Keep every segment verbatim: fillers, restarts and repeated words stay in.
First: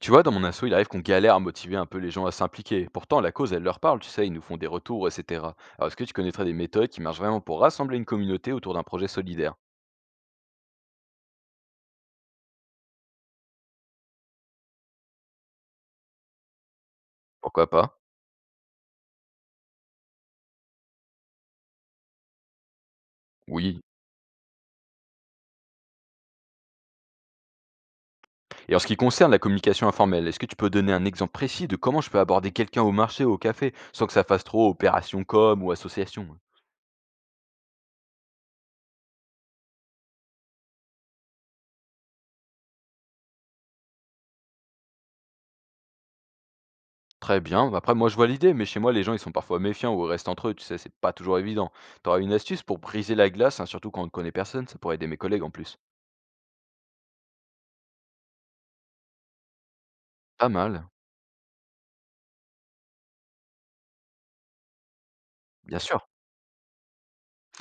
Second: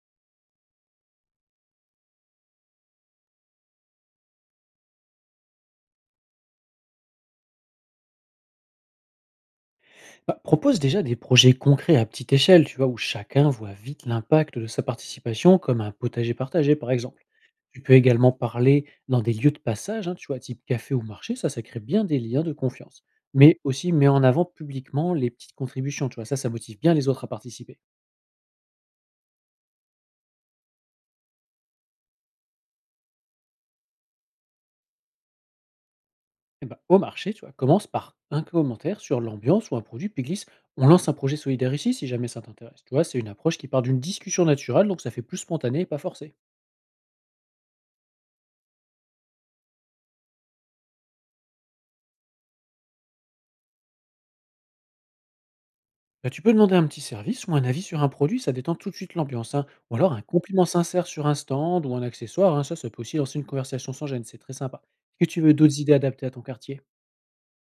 Tu vois, dans mon assaut, il arrive qu'on galère à motiver un peu les gens à s'impliquer. Pourtant, la cause, elle leur parle, tu sais, ils nous font des retours, et cetera. Alors, est-ce que tu connaîtrais des méthodes qui marchent vraiment pour rassembler une communauté autour d'un projet solidaire? Bah, propose déjà des projets concrets à petite échelle, tu vois, où chacun voit vite l'impact de sa participation, comme un potager partagé, par exemple. Pourquoi Tu peux pas. également parler dans des lieux de passage, hein, tu vois, type café ou marché, ça, ça crée bien des liens de confiance. Mais Oui. aussi, mets en avant publiquement les petites contributions, tu vois, ça, ça motive bien les autres à participer. Et en ce qui concerne la communication informelle, est-ce que tu peux donner un exemple précis de comment je peux aborder quelqu'un au marché ou au café sans que ça fasse trop opération com ou association? Et ben, au marché, tu vois, commence par un commentaire sur l'ambiance ou un produit, puis glisse, on lance un projet solidaire ici, si jamais ça t'intéresse. Tu vois, c'est une approche qui part d'une discussion naturelle, donc ça fait plus spontané et pas forcé. Très bien. Après, moi, je vois l'idée, mais chez moi, les gens, ils sont parfois méfiants ou restent entre eux, tu sais, c'est pas toujours évident. T'auras une astuce pour briser la glace, hein, surtout quand on ne connaît personne, ça pourrait aider mes collègues en plus. Bah, tu peux demander un petit service ou un avis sur un produit, ça détend tout de suite l'ambiance, hein. Ou alors un Pas compliment mal, sincère sur un stand ou un accessoire, hein, ça, ça peut aussi lancer une conversation sans gêne, c'est très sympa. Est-ce que tu veux bien d'autres idées sûr. adaptées à ton quartier?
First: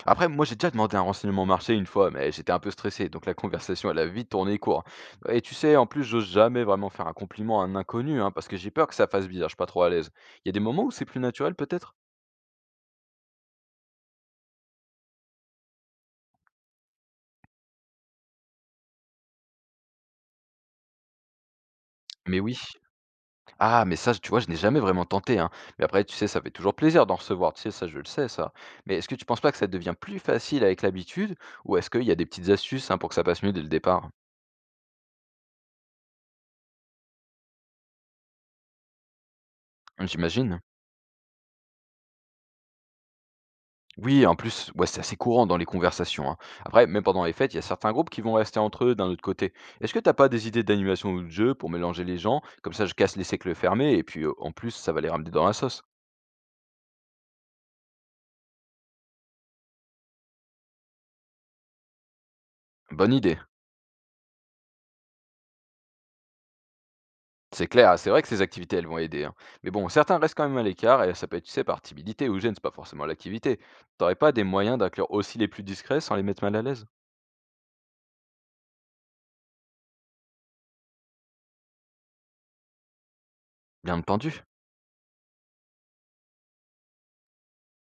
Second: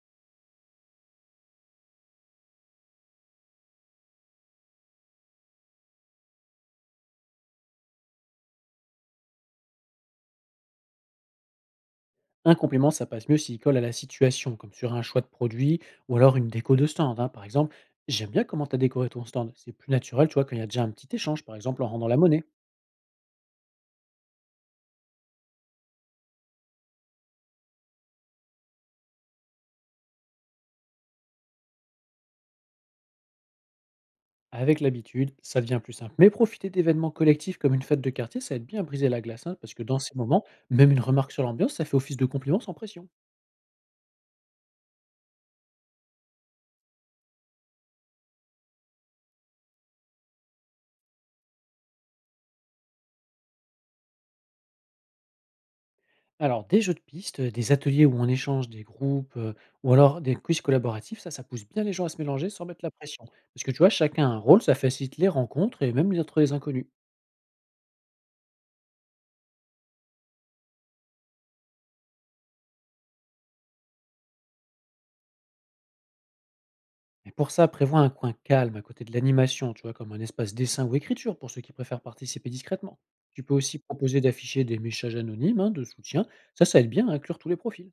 Après, moi, j'ai déjà demandé un renseignement marché une fois, mais j'étais un peu stressé, donc la conversation, elle a vite tourné court. Et tu sais, en plus, j'ose jamais vraiment faire un compliment à un inconnu, hein, parce que j'ai peur que ça fasse bizarre, je suis pas trop à l'aise. Il y a des moments où c'est plus naturel, peut-être? Un compliment, ça passe mieux s'il colle à la situation, comme sur un choix de produit ou alors une déco de stand, hein. Par exemple, j'aime bien comment tu as décoré ton stand. C'est plus naturel, tu vois, quand il y a déjà un petit échange, par exemple en rendant la Mais monnaie. oui. Ah, mais ça, tu vois, je n'ai jamais vraiment tenté, hein. Mais après, tu sais, ça fait toujours plaisir d'en recevoir, tu sais, ça, je le sais, ça. Mais est-ce que tu penses pas que ça devient plus facile avec l'habitude, ou est-ce qu'il y a des petites astuces, hein, pour que ça passe mieux dès le départ? Avec l'habitude, ça devient plus simple. Mais profiter d'événements collectifs comme une fête de quartier, ça aide bien à briser la glace, hein, parce que dans ces moments, J'imagine. même une remarque sur l'ambiance, ça fait office de compliment sans pression. Oui, en plus, ouais, c'est assez courant dans les conversations, hein. Après, même pendant les fêtes, il y a certains groupes qui vont rester entre eux d'un autre côté. Est-ce que t'as pas des idées d'animation ou de jeu pour mélanger les gens? Comme ça, je casse les cercles fermés et puis euh, en plus, ça va les ramener dans la sauce. Alors, des jeux de piste, heu, des ateliers où on échange des groupes, heu, ou alors des quiz collaboratifs, ça, ça pousse bien les gens à se mélanger sans mettre la Bonne pression. idée. Parce que tu vois, chacun a un rôle, ça facilite les rencontres et même les entre les inconnus. C'est clair, c'est vrai que ces activités, elles vont aider, hein. Mais bon, certains restent quand même à l'écart et ça peut être, tu sais, par timidité ou gêne, c'est pas forcément l'activité. T'aurais pas des moyens d'inclure aussi les plus discrets sans les mettre mal à l'aise? Et pour ça, prévois un coin calme à côté de l'animation, tu vois, comme un espace dessin ou écriture pour ceux qui préfèrent participer discrètement. Tu peux aussi Bien proposer entendu. d'afficher des messages anonymes, hein, de soutien. Ça, ça aide bien à inclure tous les profils.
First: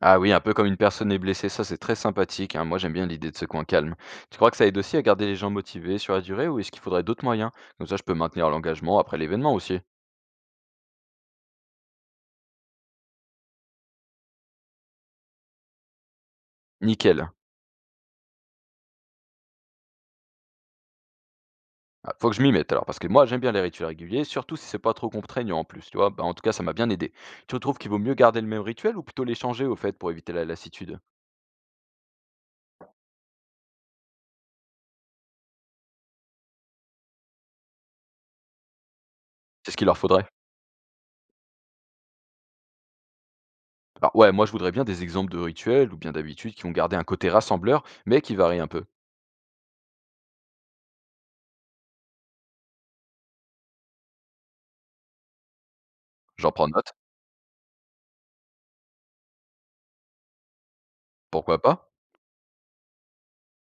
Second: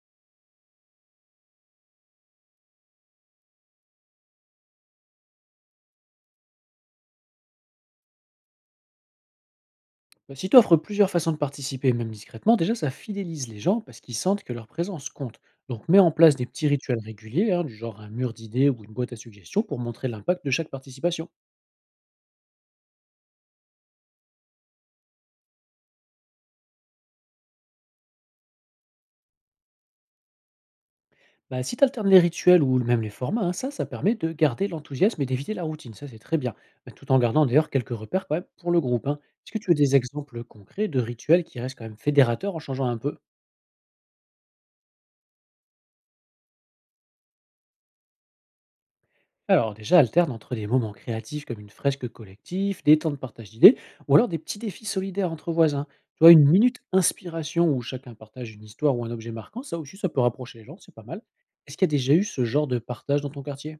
Ah oui, un peu comme une personne est blessée, ça c'est très sympathique, hein. Moi j'aime bien l'idée de ce coin calme. Tu crois que ça aide aussi à garder les gens motivés sur la durée ou est-ce qu'il faudrait d'autres moyens? Comme ça je peux maintenir l'engagement après l'événement aussi. Bah, si tu offres plusieurs façons de participer, même discrètement, déjà ça fidélise les gens parce qu'ils sentent que leur présence compte. Donc mets en place des petits rituels Nickel. réguliers, hein, du genre un mur d'idées ou une boîte à suggestions pour montrer l'impact de chaque participation. Ah, faut que je m'y mette alors, parce que moi j'aime bien les rituels réguliers, surtout si c'est pas trop contraignant en plus, tu vois. Bah, en tout cas, ça m'a bien aidé. Tu trouves qu'il vaut mieux garder le même rituel ou plutôt les changer au fait pour éviter la lassitude? Bah, si tu alternes les rituels ou même les formats, hein, ça, ça permet de garder l'enthousiasme et d'éviter la routine, ça c'est très bien. Bah, tout en gardant d'ailleurs quelques repères quand même pour le groupe, hein. Est-ce que tu C'est as ce qu'il des leur faudrait. exemples concrets de rituels qui restent quand même fédérateurs en changeant un peu? Alors ouais, moi je voudrais bien des exemples de rituels ou bien d'habitudes qui vont garder un côté rassembleur, mais qui varient un peu. Alors déjà, alterne entre des moments créatifs comme une fresque collective, des temps de partage d'idées, ou alors des petits défis solidaires entre voisins. Tu vois, une J'en prends minute note, inspiration où chacun partage une histoire ou un objet marquant, ça aussi, ça peut rapprocher les gens, c'est pas mal. pourquoi Est-ce qu'il y pas? a déjà eu ce genre de partage dans ton quartier?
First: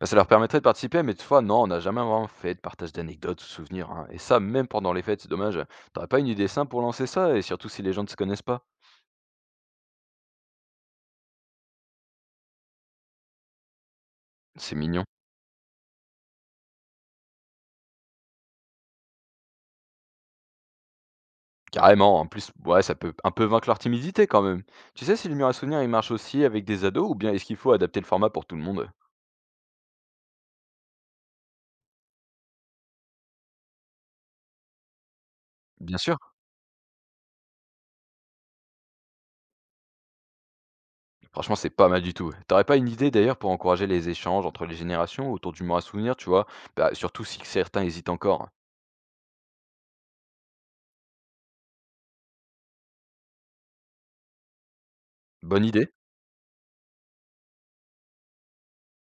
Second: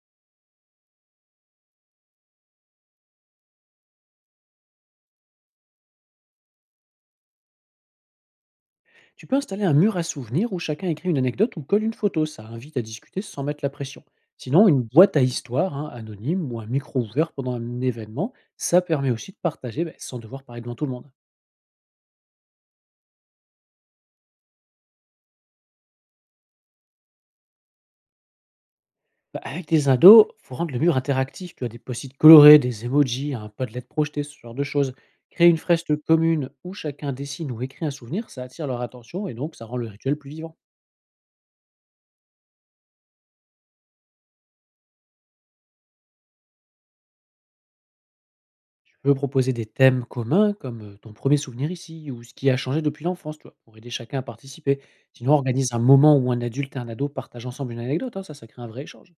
Bah, ça leur permettrait de participer, mais toutefois, non, on n'a jamais vraiment fait de partage d'anecdotes ou souvenirs, hein. Et ça, même pendant les fêtes, c'est dommage. T'aurais pas une idée simple pour lancer ça, et surtout si les gens ne se connaissent pas? Tu peux installer un mur à souvenirs où chacun écrit une anecdote ou colle une photo, ça invite à discuter sans mettre la pression. Sinon, C'est une mignon. boîte à histoire hein, anonyme ou un micro ouvert pendant un événement, ça permet aussi de partager ben, sans devoir parler devant tout le monde. Carrément, en plus, ouais, ça peut un peu vaincre leur timidité quand même. Tu sais si le mur à souvenirs, il marche aussi avec des ados, ou bien est-ce qu'il faut adapter le format pour tout le monde? Bah, avec des ados, faut rendre le mur interactif. Tu as des post-it colorés, des emojis, un pas de lettres projetées, ce genre de choses. Créer une fresque Bien sûr, commune où chacun dessine ou écrit un souvenir, ça attire leur attention et donc ça rend le rituel plus vivant. franchement, c'est pas mal du tout, ouais. T'aurais pas une idée d'ailleurs pour encourager les échanges entre les générations autour du mur à souvenirs, tu vois? Bah, surtout si certains hésitent encore. Tu peux proposer des thèmes communs comme euh, ton premier souvenir ici ou ce qui a changé depuis l'enfance, tu vois, pour aider chacun à participer. Sinon, Bonne organise un idée. moment où un adulte et un ado partagent ensemble une anecdote, hein, ça, ça crée un vrai échange.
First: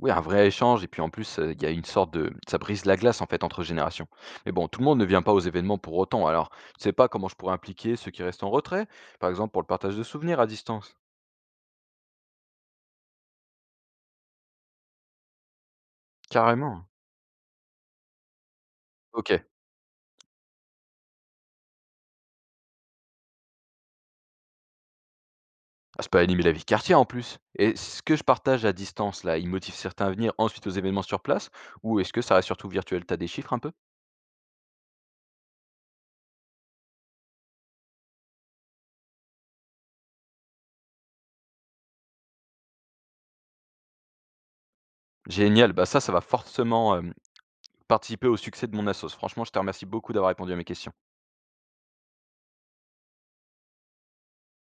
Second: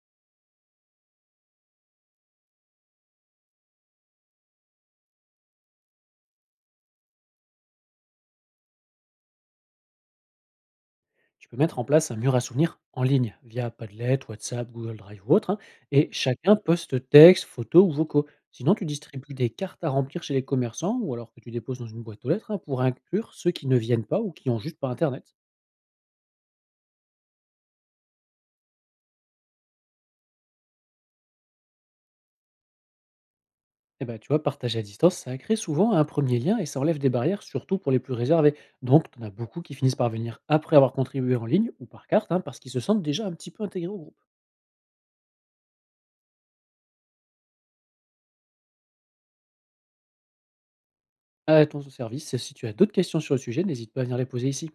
Oui, un vrai échange et puis en plus, heu, il y a une sorte de ça brise la glace en fait entre générations. Mais bon, tout le monde ne vient pas aux événements pour autant, alors je sais pas comment je pourrais impliquer ceux qui restent en retrait? Par exemple pour le partage de souvenirs à distance? Tu peux mettre en place un mur à souvenirs en ligne via Padlet, WhatsApp, Google Drive ou autre, hein, et chacun Carrément. poste texte, photos ou vocaux. Sinon, tu distribues OK. des cartes à remplir chez les commerçants ou alors que tu déposes dans une boîte aux lettres hein, pour inclure ceux qui ne viennent pas ou qui ont juste pas Internet. Ah, ça peut animer la vie de quartier en plus. Et ce que je partage à distance là, il motive certains à venir ensuite aux événements sur place? Ou est-ce que ça reste surtout virtuel? T'as des chiffres un peu? Et ben, tu vois, partager à distance, ça crée souvent un premier lien et ça enlève des barrières, surtout pour les plus réservés. Donc, tu en as beaucoup qui finissent par venir après avoir contribué en ligne ou par carte, hein, parce qu'ils se sentent déjà un petit peu intégrés au groupe. Génial, bah ça, ça va forcément, hem, participer au succès de mon assos. Franchement, je te remercie beaucoup d'avoir répondu à mes questions. À ton service, si tu as d'autres questions sur le sujet, n'hésite pas à venir les poser ici.